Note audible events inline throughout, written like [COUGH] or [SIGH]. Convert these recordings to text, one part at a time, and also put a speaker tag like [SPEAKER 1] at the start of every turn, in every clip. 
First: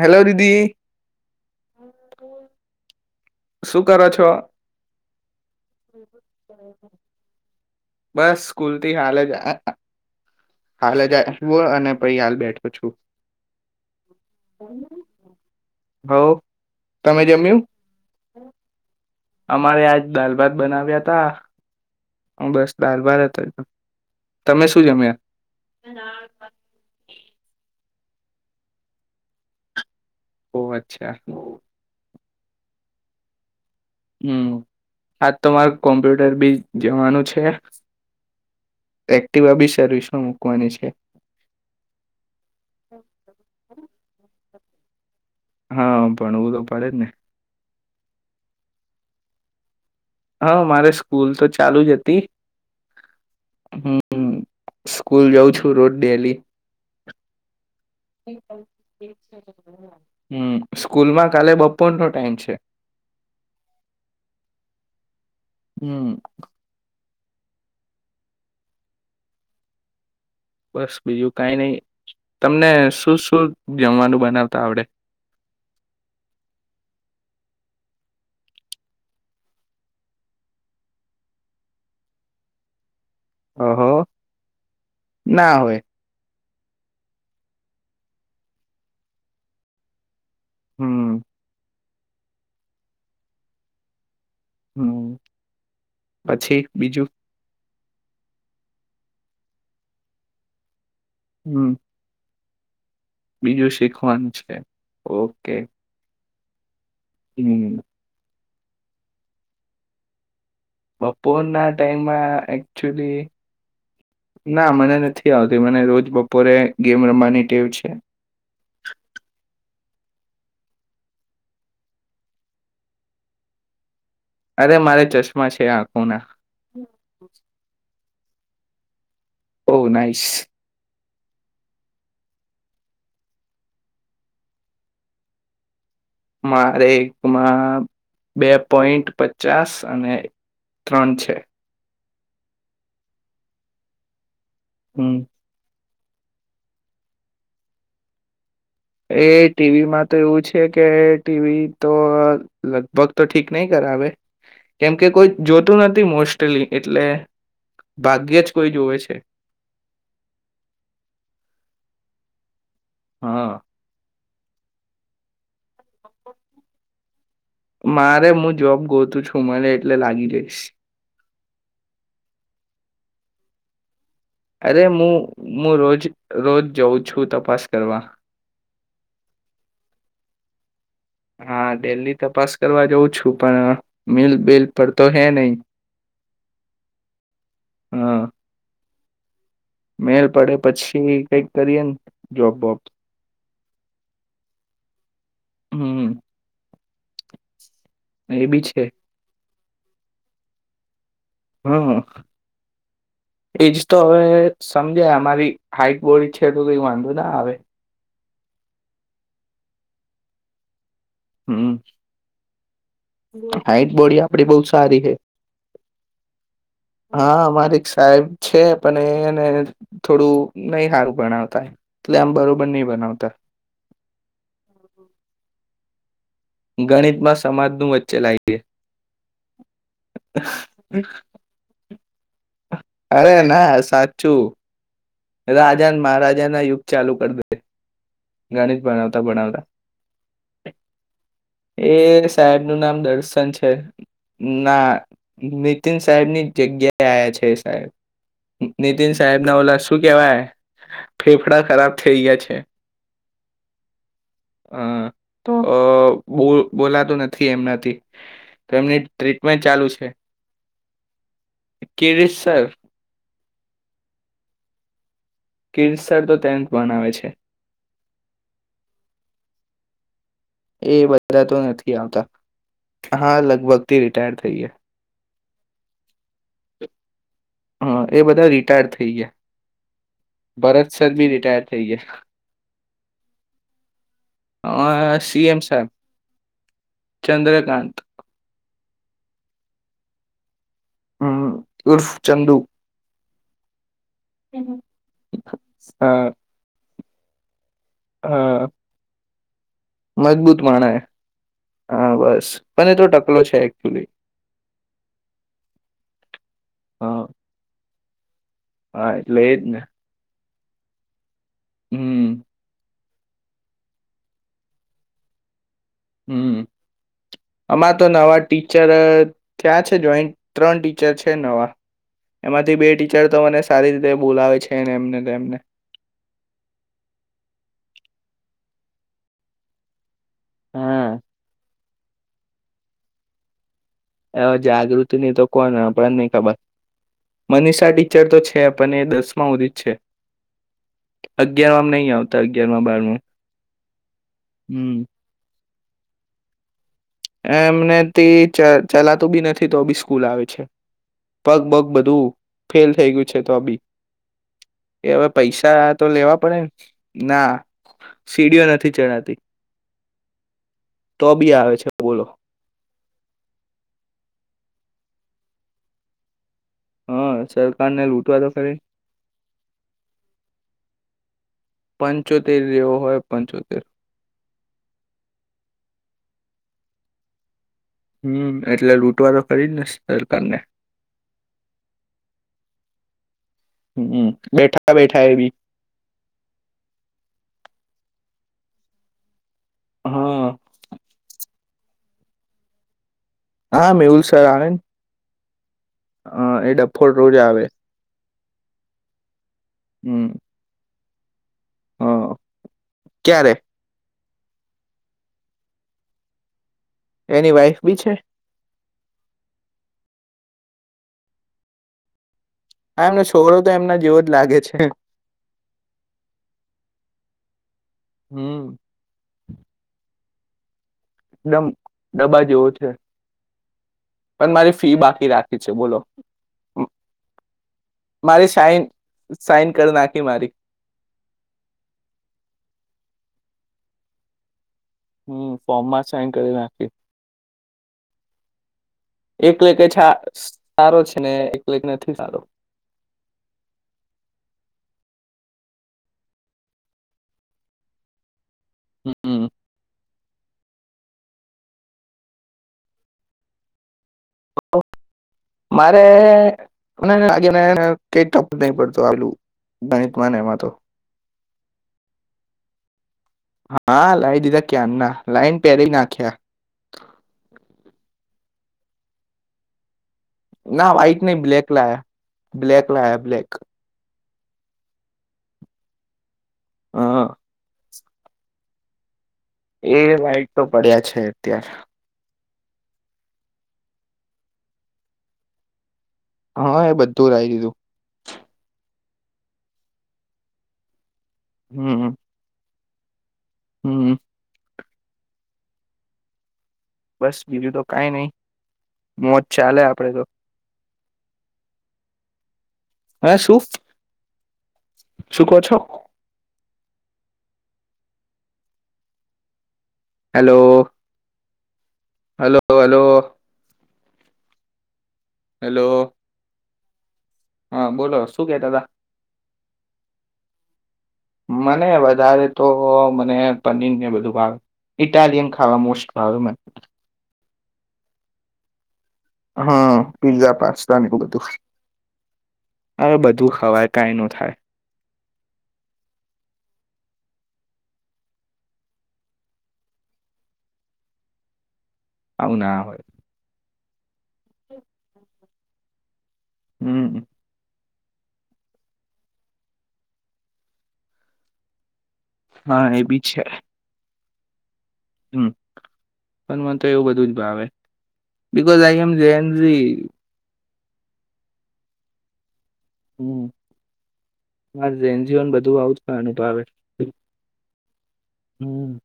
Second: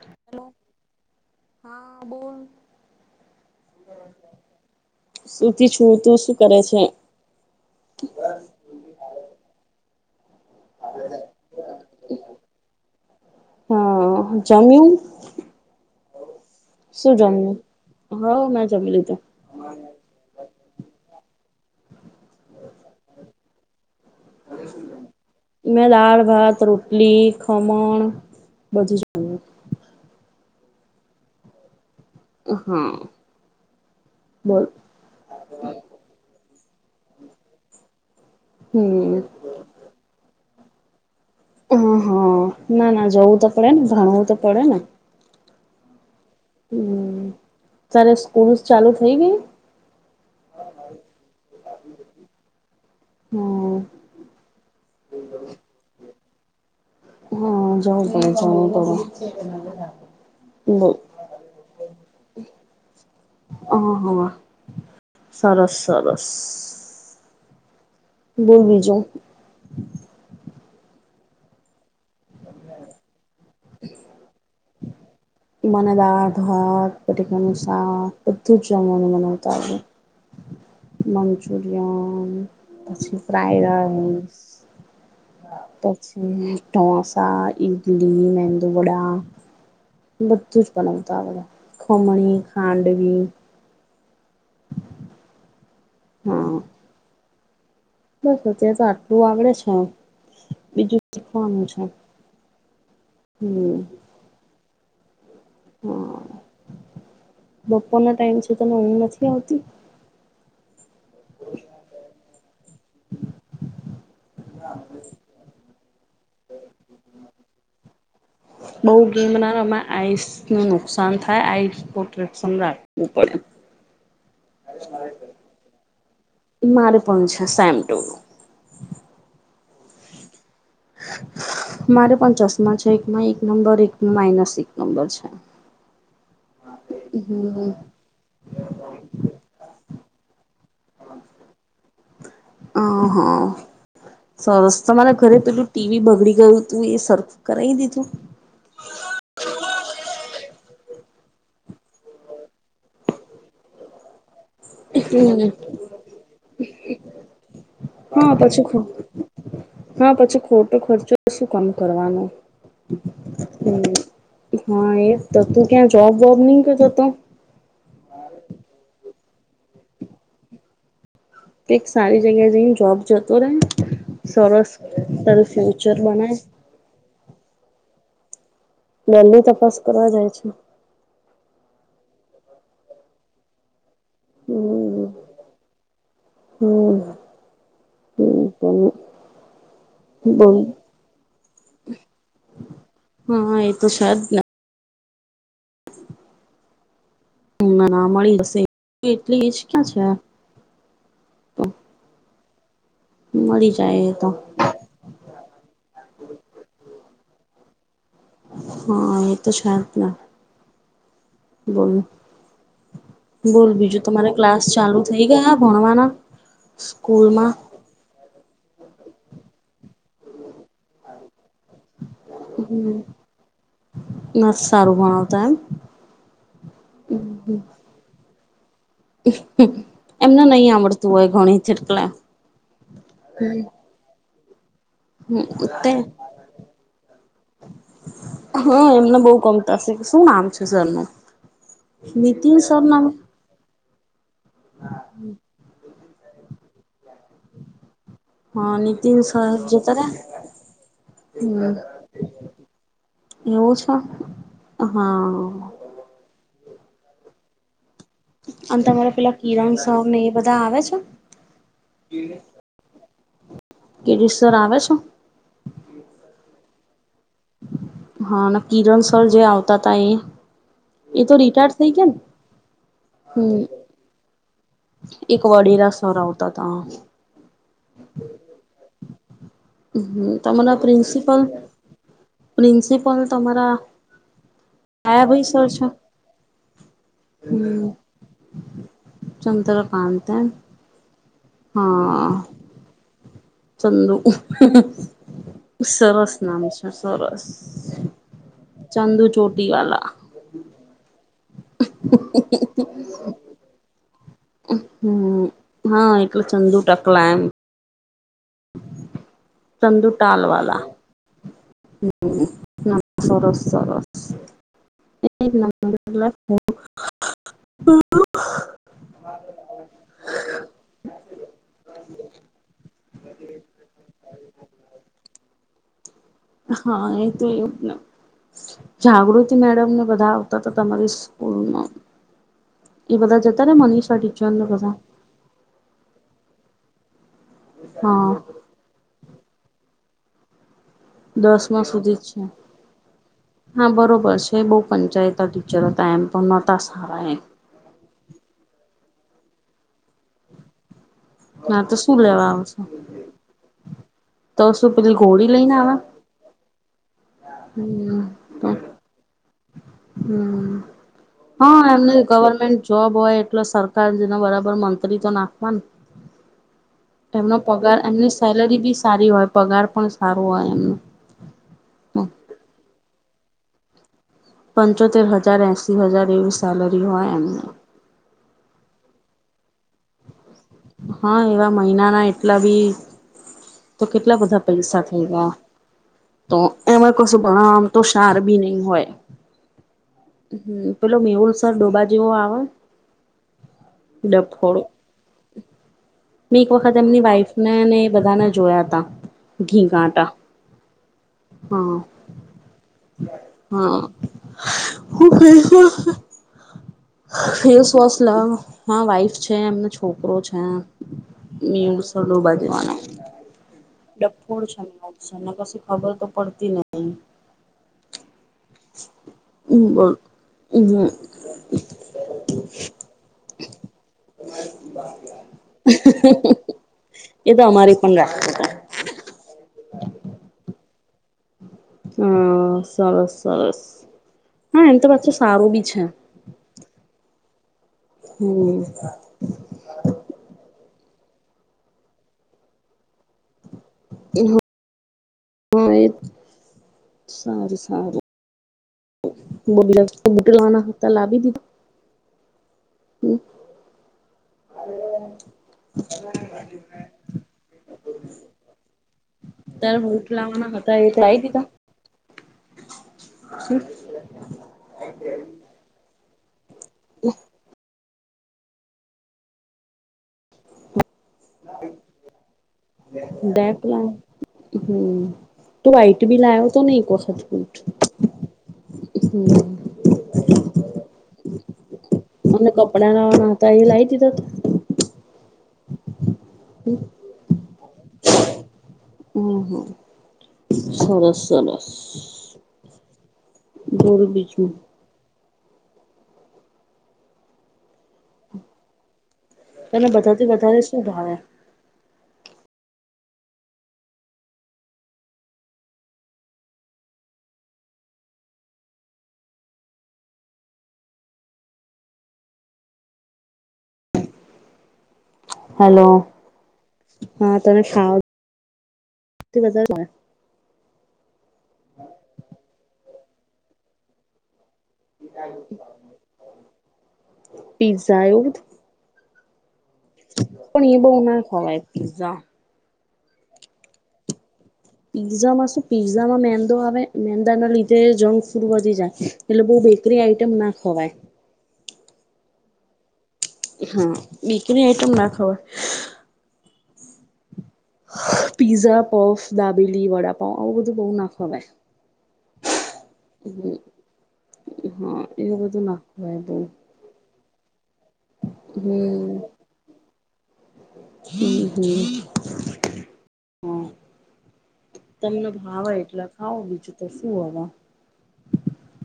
[SPEAKER 1] Hello
[SPEAKER 2] hello
[SPEAKER 1] દીદી
[SPEAKER 2] હા બોલ
[SPEAKER 1] શું કરો છો
[SPEAKER 2] સુતી છું હું તુ શું કરે છે
[SPEAKER 1] બસ સ્કૂલ થી હાલે જ હાલ જું અને પછી હાલ બેઠો છું
[SPEAKER 2] હા જમ્યું
[SPEAKER 1] હ તમે જમ્યું
[SPEAKER 2] હવ મેં જમી લીધું
[SPEAKER 1] અમારે આજ દાલ ભાત બનાવ્યા તા હું બસ ડાળ ભાત જ હતો તમે શું જમ્યા
[SPEAKER 2] મેં દાળ, ભાત, રોટલી, ખમણ બધું જમ્યું.
[SPEAKER 1] ઓહ, અચ્છા.
[SPEAKER 2] હા.
[SPEAKER 1] હમ્મ,
[SPEAKER 2] બોલ
[SPEAKER 1] આજ તો માર કોમ્પ્યુટર ભી જવાનું છે.
[SPEAKER 2] હમ
[SPEAKER 1] એક્ટિવા ભી સર્વિસ માં મોક કવાની છે.
[SPEAKER 2] હા, હા, ના-ના જવું તો પડે ને ભણવું તો પડે ન.
[SPEAKER 1] હા. ભણવું તો પડે જ ને.
[SPEAKER 2] તારે સ્કૂલસ ચાલુ થઇ ગઈ?
[SPEAKER 1] હા, મારે સ્કૂલ તો ચાલુ જ હતી.
[SPEAKER 2] હમ
[SPEAKER 1] હમ્મ, સ્કૂલ જઉં છું રોજ ડેલી.
[SPEAKER 2] હા જવું પડે જવું પડે
[SPEAKER 1] હમ્મ,
[SPEAKER 2] બોલ
[SPEAKER 1] સ્કૂલમાં કાલે બપોર નો ટાઈમ છે. હમ
[SPEAKER 2] સરસ-સરસ. બોલ બીજુ?
[SPEAKER 1] બસ બીજું કાઈ નહી તમને શું-શું જમવાનું બનાવતા આવડે?
[SPEAKER 2] મને દાળ, ભાત, બટેકા નું શાક બધું જ જમવાનું બનાવતા આવડે. મંચુરિયન પછી
[SPEAKER 1] ઓહો
[SPEAKER 2] ફ્રાઇ-રાઇસ
[SPEAKER 1] ના હોય
[SPEAKER 2] પછી ડોસા, ઇડલી, મેંદુવડા બધું જ
[SPEAKER 1] હમ
[SPEAKER 2] બનાવતા આવડે. ખમણી, ખાંડવી
[SPEAKER 1] હમ્મ.
[SPEAKER 2] હા
[SPEAKER 1] પછી બીજું
[SPEAKER 2] બસ, અત્યારે તો આટલું આવડે છે. બીજું શીખવાનું
[SPEAKER 1] હમ
[SPEAKER 2] છે.
[SPEAKER 1] બીજું શીખવાનું છે. ઓ
[SPEAKER 2] હમ્મ.
[SPEAKER 1] હમ
[SPEAKER 2] બપોર ના ટાઈમ છે. તમે ઉઘ નથી આવતી.
[SPEAKER 1] બપોરના ટાઈમમાં એકચુલી ના મને નથી આવતી મને રોજ બપોરે ગેમ રમવાની ટેવ છે.
[SPEAKER 2] બહુ ગેમના ના રમાંય આઈસ નુ નુકસાન થાય આઈસ પ્રોટેક્શન રાખવું પડે.
[SPEAKER 1] અરે મારે ચશ્મા છે આંખોના
[SPEAKER 2] મારે પણ છે સેમ ટુ.. હ.
[SPEAKER 1] Oh nice.
[SPEAKER 2] મારે પણચાસમાં છે. એકમાં એક નંબર, એકમાં માઇનસ એક નંબર છે.
[SPEAKER 1] મારે
[SPEAKER 2] હમ
[SPEAKER 1] એકમાં બે પોઈન્ટ પચાસ અને ત્રણ છે.
[SPEAKER 2] હ હા. સરસ
[SPEAKER 1] હમ
[SPEAKER 2] મને ઘરે તો ટીવી બગડી ગયું તું એ સર્ખુ કરાવી દીધું?
[SPEAKER 1] એ ટીવીમાં તો એવું છે કે ટીવી તો લગભગ તો ઠીક નહી કરાવે કેમ કે કોઈ
[SPEAKER 2] હમ
[SPEAKER 1] જોતું નથી, મોસ્ટલી એટલે
[SPEAKER 2] હા
[SPEAKER 1] ભાગ્યે જ
[SPEAKER 2] પછી
[SPEAKER 1] કોઈ
[SPEAKER 2] ખો
[SPEAKER 1] જોવે છે.
[SPEAKER 2] હા પછી ખોટો ખર્ચો શું કામ કરવાનો
[SPEAKER 1] હા
[SPEAKER 2] હમ. હા એ તો તું ક્યાં જોબ વોબ નહી કરતો હતો?
[SPEAKER 1] મારે જોબ ગોતું હું મને એટલે લાગી જઈશ.
[SPEAKER 2] કોઈક સારી જગ્યા જઈને જોબ જતો રહેે ન.
[SPEAKER 1] અરે હું હું રોજ રોજ જઉં છું તપાસ કરવા.
[SPEAKER 2] ડેલી તપાસ કરવા જાય છે?
[SPEAKER 1] હા ડેલી તપાસ કરવા જાઉં છું પણ. મિલ બલ પર તો
[SPEAKER 2] હમ
[SPEAKER 1] હૈ નહી
[SPEAKER 2] હમ
[SPEAKER 1] હા.
[SPEAKER 2] હમ
[SPEAKER 1] મેલ પડે
[SPEAKER 2] બોલ
[SPEAKER 1] પછી કઈક કરીએ ને જોબ વોબ.
[SPEAKER 2] તે તો છે જ ને.
[SPEAKER 1] હમ
[SPEAKER 2] હમ ના ના મળી
[SPEAKER 1] એ
[SPEAKER 2] હશે
[SPEAKER 1] બી છે
[SPEAKER 2] એટલી એજ ક્યાં છે
[SPEAKER 1] હા
[SPEAKER 2] મળી
[SPEAKER 1] એજ તો
[SPEAKER 2] જાય એ
[SPEAKER 1] હવે સમજે અમારી હાઈટ બોડી છે, તો કઈ વાંધો ના આવે
[SPEAKER 2] હા એ તો છે, જ ને.
[SPEAKER 1] હમ
[SPEAKER 2] બોલો બોલ
[SPEAKER 1] હાઈટ
[SPEAKER 2] બીજું
[SPEAKER 1] બોડી
[SPEAKER 2] તમારે
[SPEAKER 1] આપડી બહુ
[SPEAKER 2] ક્લાસ
[SPEAKER 1] સારી
[SPEAKER 2] ચાલુ
[SPEAKER 1] છે
[SPEAKER 2] થઈ ગયા ભણવાના?
[SPEAKER 1] હા
[SPEAKER 2] સ્કૂલમાં?
[SPEAKER 1] અમારે એક સાહેબ છે, પણ એ-એને થોડું નહી હારું ભણાવ
[SPEAKER 2] હમ મસ સારું ભણાવતા એમ
[SPEAKER 1] ગણિતમાં સમાજનું વચ્ચે લાય [INAUDIBLE]
[SPEAKER 2] એમને નહી
[SPEAKER 1] દે
[SPEAKER 2] આવડતું હોય ગણિત જેટલા
[SPEAKER 1] અરે ના સાચ ચુ.
[SPEAKER 2] તે
[SPEAKER 1] રાજાને મહારાજા ના યુગ ચાલુ કરી દે ગણીત
[SPEAKER 2] હા એમને
[SPEAKER 1] ભણવતા
[SPEAKER 2] બહુ
[SPEAKER 1] ભણવતા
[SPEAKER 2] ગમતા હશે શું નામ છે સરનું
[SPEAKER 1] એ
[SPEAKER 2] નીતિન
[SPEAKER 1] સાહેબનું
[SPEAKER 2] સર
[SPEAKER 1] નામ દર્શન છે, ના તીન સાહેબની જગ્યા એ આયા છે સાહેબ
[SPEAKER 2] હા
[SPEAKER 1] નીતિન સાહેબ
[SPEAKER 2] સર
[SPEAKER 1] ના ઓલા
[SPEAKER 2] જતા
[SPEAKER 1] શું
[SPEAKER 2] રહ્યા
[SPEAKER 1] કેવાય ફેફડા
[SPEAKER 2] હમ
[SPEAKER 1] ખરાબ થઈ ગયા છે.
[SPEAKER 2] એવું છે, હા
[SPEAKER 1] ઓ બોલાતું નથી એમનાથી તો
[SPEAKER 2] અને
[SPEAKER 1] એમની
[SPEAKER 2] તમારા પેલા
[SPEAKER 1] ટ્રીટમેન્ટ
[SPEAKER 2] કિરણ
[SPEAKER 1] ચાલુ છે
[SPEAKER 2] સરને એ બધા આવે છે.
[SPEAKER 1] કિરીટ સર
[SPEAKER 2] ગીરીસર આવે છે.
[SPEAKER 1] ગીરીસ સર તો ટેનથ ભનાવે છે.
[SPEAKER 2] હા અને કિરણ સર જે આવતા હતા એ
[SPEAKER 1] એ બધા તો
[SPEAKER 2] રિટાયર્ડ થઈ
[SPEAKER 1] નથી
[SPEAKER 2] ગયા ને
[SPEAKER 1] આવતા હા લગભગ
[SPEAKER 2] હમ
[SPEAKER 1] તે રિટાયર થઈ ગયા
[SPEAKER 2] એક વડી રા સર આવ તા તા
[SPEAKER 1] હા એ બધા રિટાયર થઈ ગયા
[SPEAKER 2] હમ તમારા
[SPEAKER 1] ભરત સર બી રિટાયર થઈ ગયા
[SPEAKER 2] ન્સિપલ તમારા
[SPEAKER 1] અ
[SPEAKER 2] કયા
[SPEAKER 1] સી
[SPEAKER 2] ભાઈ
[SPEAKER 1] એમ
[SPEAKER 2] સર છે
[SPEAKER 1] સાહેબ
[SPEAKER 2] હમ
[SPEAKER 1] ચંદ્રકાંત
[SPEAKER 2] ચંદ્રકાંત એમ
[SPEAKER 1] હમ ઉર્ફ
[SPEAKER 2] હા
[SPEAKER 1] ચંદુ
[SPEAKER 2] ચંદુ
[SPEAKER 1] હા
[SPEAKER 2] સરસ નામ છે સરસ.
[SPEAKER 1] હા
[SPEAKER 2] ચાંદુ ચોટ
[SPEAKER 1] મજબૂત માણે એ. હા બસ મને તો ટકલો છે એક્ચ્યુલી. [INAUDIBLE]
[SPEAKER 2] હમ હા એટલે ચંદુ
[SPEAKER 1] હા
[SPEAKER 2] ટકલા એમ.
[SPEAKER 1] હા એટલે એજ ને
[SPEAKER 2] ચંદુ ટાલ વાલા. [INAUDIBLE]
[SPEAKER 1] હમ
[SPEAKER 2] હમ્મ ના. સરસ સરસ એ
[SPEAKER 1] હમ્મ આમાં તો નવા ટીચર થયા છે જોઈન્ટ ત્રણ ટીચર છે નવા એમાંથી બે ટી ચર તો મને સારી રીતે બોલાવે છે ને એમને તેમને.
[SPEAKER 2] હા એ તો એવું ને જાગૃતિ મેડમ ને બધા તો તો તમારી
[SPEAKER 1] હા
[SPEAKER 2] સ્કૂલનો એ બધા જતાને મન
[SPEAKER 1] હા જાગૃતિ ની તો કોણ આપણને નહી ખબર. મનીષા ટીચર
[SPEAKER 2] હા
[SPEAKER 1] તો છે પણ એ દસ માં હુદી છે.
[SPEAKER 2] દસમાં
[SPEAKER 1] અગિયારમાં નહીં
[SPEAKER 2] સુધી જ છે
[SPEAKER 1] આવતા અગિયારમાં બારમાં
[SPEAKER 2] હા બરોબર છે બો ફાઇન
[SPEAKER 1] હમ
[SPEAKER 2] જાય [UNINTELLIGIBLE] ચાલો ટાઈમ પણ [UNINTELLIGIBLE]
[SPEAKER 1] એમને તે ચા ચલાતું બી નથી તો બી સ્કૂલ આવે છે. પગ
[SPEAKER 2] ના
[SPEAKER 1] પગ
[SPEAKER 2] તો શું
[SPEAKER 1] બધું
[SPEAKER 2] લેવા આવશે
[SPEAKER 1] ફેલ થઈ ગયું છે તો બી
[SPEAKER 2] તો શું
[SPEAKER 1] એ
[SPEAKER 2] પેલી
[SPEAKER 1] હવે
[SPEAKER 2] ઘોડી લઈને
[SPEAKER 1] પૈસા
[SPEAKER 2] આવે
[SPEAKER 1] તો લેવા પડે ના
[SPEAKER 2] હમ
[SPEAKER 1] સીડીઓ નથી ચણાતી તો બી આવે છે.
[SPEAKER 2] મને
[SPEAKER 1] બોલો
[SPEAKER 2] ગવર્મેન્ટ જોબ હોય એટલે સરકાર ના બરાબર મંત્રી જો નાખવા
[SPEAKER 1] હા
[SPEAKER 2] એમનો પગાર
[SPEAKER 1] સરકારને
[SPEAKER 2] એમની
[SPEAKER 1] લૂંટવા તો ખરી
[SPEAKER 2] સેલરી બી સારી હોય પગાર પણ સારો હોય એમનું ના.
[SPEAKER 1] પંચોતેર જેવો હોય પંચોતેર
[SPEAKER 2] પંચોતેર હજાર એસી હજાર એવી સેલરી હોય એમને.
[SPEAKER 1] હમ્મ એટલે લૂટવા તો કરી જ ને સરકાર ને.
[SPEAKER 2] હા એવા મહિનાના એટલા બી તો
[SPEAKER 1] હમ
[SPEAKER 2] કેટલા બધા
[SPEAKER 1] બેઠા
[SPEAKER 2] પૈસા થઈ
[SPEAKER 1] બેઠા એ બી
[SPEAKER 2] ગયા તો એમાં કશું ભણવા તો સાર બી નહી હોય.
[SPEAKER 1] હા
[SPEAKER 2] હમ્મ પેલો મીહુલ સર ડોબા જેવો આવે
[SPEAKER 1] હા મેહુલ સર આ રહે હે.
[SPEAKER 2] મે એક વખત એમની
[SPEAKER 1] આવે
[SPEAKER 2] વાઈફને એ બધાના જોયા તા ઘી
[SPEAKER 1] હમ
[SPEAKER 2] ઘાંટા હા!
[SPEAKER 1] હ ક્યારે
[SPEAKER 2] હા! [INAUDIBLE] હું
[SPEAKER 1] એની વાઈફ
[SPEAKER 2] ફેસ
[SPEAKER 1] બી છે
[SPEAKER 2] વોશ લાવો હા વાઈફ છે. એમનો છોકરો છે. મેહુલ સર ડોબા જે
[SPEAKER 1] આ એમનો છોકરો તો એમના
[SPEAKER 2] [INAUDIBLE]
[SPEAKER 1] જેવો જ લાગે
[SPEAKER 2] ડફોળ છે. છેને પછી ખબર તો પડતી નહી.
[SPEAKER 1] હમ
[SPEAKER 2] હમ બોલ? હમ
[SPEAKER 1] ડમ ડબ્બા જેવો છે. પણ, મારી ફી બાકી રાખી છે બોલો?
[SPEAKER 2] એ તો અમારી પણ રાખતા
[SPEAKER 1] મારી
[SPEAKER 2] હતા.
[SPEAKER 1] સાઈન સાઈન કરી નાખી મારી.
[SPEAKER 2] હા સરસ સરસ. હા એમ તો પાછું
[SPEAKER 1] હમ!
[SPEAKER 2] સારું બી છે
[SPEAKER 1] ફોર્મમાં જ સાઈન કરી નાખી.
[SPEAKER 2] હમ.
[SPEAKER 1] એકલે કે છાસ સારો છે ને, એટલે કે નથી સારો.
[SPEAKER 2] [INAUDIBLE] એ [INAUDIBLE] સારું સારું.
[SPEAKER 1] હમ
[SPEAKER 2] બગલા ઉમટ [INAUDIBLE] લવાના હતા લાવી દીધા હમ.
[SPEAKER 1] મારે મ [UNINTELLIGIBLE] કઈ ટપો નહી પડતો આલું
[SPEAKER 2] તારે બુટ
[SPEAKER 1] ગણિતમાંને એમાં તો.
[SPEAKER 2] લાવવાના હતા એ લાવી દીધા
[SPEAKER 1] હા લાઇ દીધા ક્યાંરના, લાઈને પહેરી નાખ્યા.
[SPEAKER 2] હ [INAUDIBLE]
[SPEAKER 1] ના વાઈટ નય બ્લેક લાયા, બ્લેક લાયા બ્લેક
[SPEAKER 2] બેગ લાવ હમ તું આઈ એ બી લાયો તો ને
[SPEAKER 1] હ
[SPEAKER 2] એક વખત. [INAUDIBLE] હમ.
[SPEAKER 1] એ! વાઇટ તો પડ્યાં છે અત્યારે.
[SPEAKER 2] અને કપડાં લાવવાના હતા એ લાવી દીધા હતા?
[SPEAKER 1] હા એ બધું લાઈ દીધું.
[SPEAKER 2] હમ! હમ! સરસ. સલસ.
[SPEAKER 1] હમ હમ
[SPEAKER 2] ધઢોલ બીજુ.
[SPEAKER 1] બસ બીજું તો કાઈ નહી.
[SPEAKER 2] તને વધાતી વધારે શું શું ભાવે.
[SPEAKER 1] હા શું, શું કો છો? હેલો. Hello hello. હેલો.
[SPEAKER 2] તને
[SPEAKER 1] હા બોલો
[SPEAKER 2] ખાવા
[SPEAKER 1] શું કેતા તા?
[SPEAKER 2] પીઝા
[SPEAKER 1] મને વધારે તો અને પનીર ને બધું ભાવે. ઇટાલિયાન ખાવા મોસ્ટસ્ટ ભાવ મને.
[SPEAKER 2] પિ્ઝા એવુ બધુ-
[SPEAKER 1] હા. પીઝા
[SPEAKER 2] પણ એ
[SPEAKER 1] પાસ્તા ને
[SPEAKER 2] બઉ
[SPEAKER 1] એવું બધું
[SPEAKER 2] ના ખવાય પિઝા.
[SPEAKER 1] હવે બધું ખવાય કઈ નો થાય.
[SPEAKER 2] પીઝામાં શું પીઝામાં મેંદો આવે, મેંદા ના લીધે જંક ફૂડ વધી જાય. એટલે બહ બેકરી આઈટમ ના ખવાય.
[SPEAKER 1] આવું ના હોય.
[SPEAKER 2] હા. બીક ની આઈટમ ના ખવાય
[SPEAKER 1] હમ્મ.
[SPEAKER 2] પીઝા, પફ, દાબેલી, વડાપાઉ આવું બધું બોવ ના ખવાય.
[SPEAKER 1] હા એ બી છે.
[SPEAKER 2] હા
[SPEAKER 1] હમ્
[SPEAKER 2] એવું બધું ના ખવાય બહુ
[SPEAKER 1] પણ મને તો એવું બધું જ ભાવે. Because I M Gen Z.
[SPEAKER 2] હમ્મ હમ્મ.
[SPEAKER 1] હમ મારે
[SPEAKER 2] તમને
[SPEAKER 1] ઝેન્ઝીઓને બધું
[SPEAKER 2] ભાવે
[SPEAKER 1] આવુંજ
[SPEAKER 2] એટલે
[SPEAKER 1] ખાવાનું
[SPEAKER 2] ખાઓ
[SPEAKER 1] ભાવે
[SPEAKER 2] બીજું તો શું હવે
[SPEAKER 1] હમ.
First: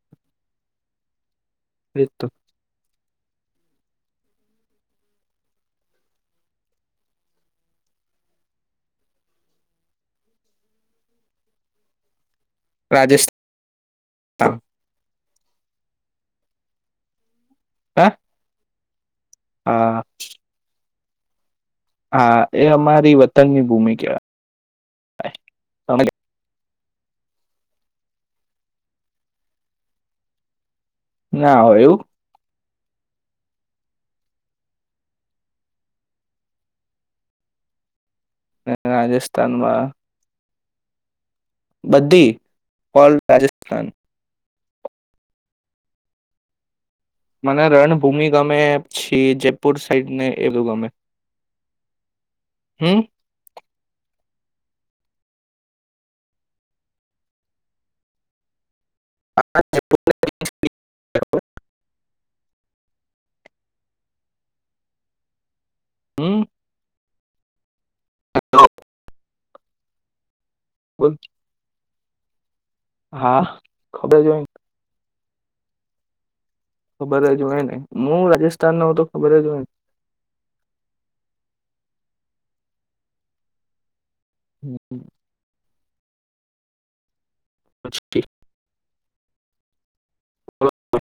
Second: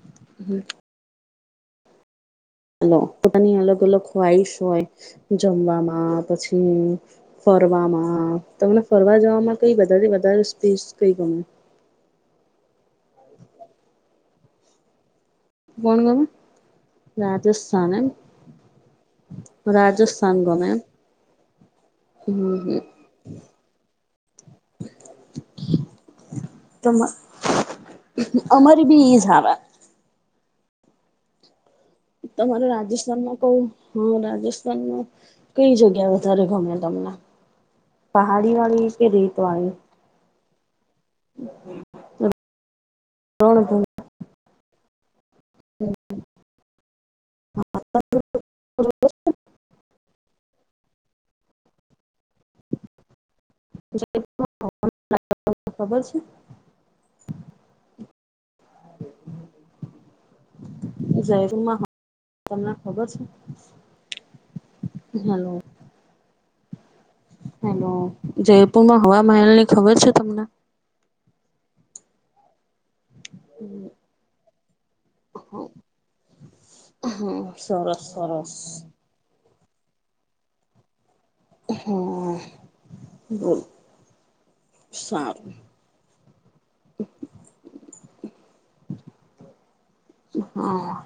[SPEAKER 1] એ તો
[SPEAKER 2] નો પોતાની અલગ અલગ ખ્વાઈસ હોય જમવામાં પછી ફરવામાં તમને ફરવા જવામાં કઈ વધારે વધારે સ્પેસ કઈ ગમે?
[SPEAKER 1] રાજસ્થાન.
[SPEAKER 2] કોણ ગમે રા જસ્થાન એમ.
[SPEAKER 1] હા હા
[SPEAKER 2] રાજસ્થાન ગમે એમ.
[SPEAKER 1] હા
[SPEAKER 2] હમ
[SPEAKER 1] એ
[SPEAKER 2] હમ
[SPEAKER 1] અમારી વતનની ભૂમિકા.
[SPEAKER 2] તમા અમારી બી ઇજ આવે.
[SPEAKER 1] ના હોય એવું?
[SPEAKER 2] તમારે રાજસ્થાનમાં કઈ હા રાજસ્થાનમાં કઈ જગ્યા વધારે ગમે તમને? પહાડીવાળી કે રેતવાળી?
[SPEAKER 1] રાજસ્થાનમાં બધી. ઓલ રાજસ્થાન.
[SPEAKER 2] રણભૂમિ [INAUDIBLE]
[SPEAKER 1] મને રણભૂમિ ગમે છી જયપુર સાઈડ ને એવુ ગમે. હમ્મ?
[SPEAKER 2] [INAUDIBLE] ખબર છે? [INAUDIBLE] ખબર છે? હલો.
[SPEAKER 1] હમ્મ.
[SPEAKER 2] હલો. જયપુરમાં હવા મહેલની ખબર છે તમને?
[SPEAKER 1] બોલ હા, ખબર જ હોય ન.
[SPEAKER 2] [INAUDIBLE]
[SPEAKER 1] ખબર
[SPEAKER 2] હમ
[SPEAKER 1] જ હોય ને
[SPEAKER 2] સરસ
[SPEAKER 1] હું
[SPEAKER 2] સરસ
[SPEAKER 1] રાજસ્થાનનો હો તો ખબર જ હોય ને.
[SPEAKER 2] હમ્મ.
[SPEAKER 1] ને.
[SPEAKER 2] [INAUDIBLE] સારું. [INAUDIBLE]
[SPEAKER 1] [INAUDIBLE]
[SPEAKER 2] [INAUDIBLE] હા.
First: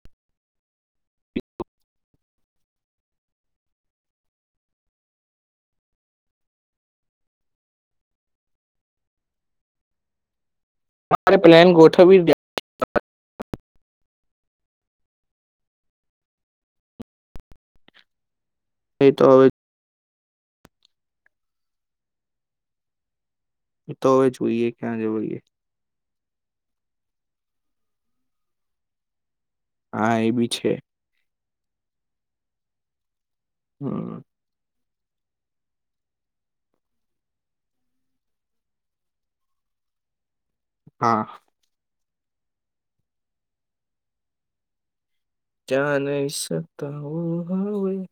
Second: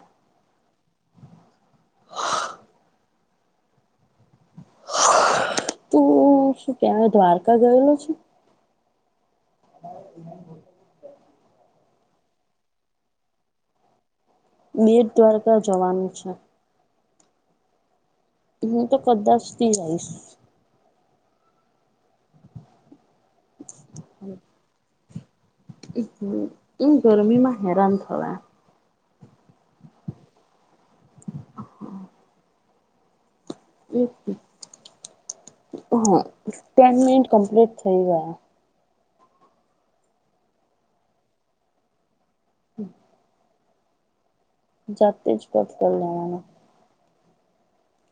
[SPEAKER 2] તું શું કે દ્વારકા ગયેલો છે? [INAUDIBLE]
[SPEAKER 1] તમારે પ્લાન ગોઠવી [INAUDIBLE]
[SPEAKER 2] બેડ દ્વારકા જવાનું છે. હું તો
[SPEAKER 1] જ
[SPEAKER 2] કદાચ
[SPEAKER 1] હવે
[SPEAKER 2] થી આઈશ.
[SPEAKER 1] એ તો હવે જોઈએ ક્યાં જવું છે. છે.
[SPEAKER 2] ઉ હમ્મ. ઈમ ગરમીમાં હેરાન થવા.
[SPEAKER 1] હા એ બી છે.
[SPEAKER 2] અ
[SPEAKER 1] હમ
[SPEAKER 2] હમ્મ. હા, ટેન મિનિટ કમ્પ્લીટ થઈ ગયા.
[SPEAKER 1] હા.
[SPEAKER 2] અહ. [INAUDIBLE] [UNINTELLIGIBLE]
[SPEAKER 1] હવ હોય.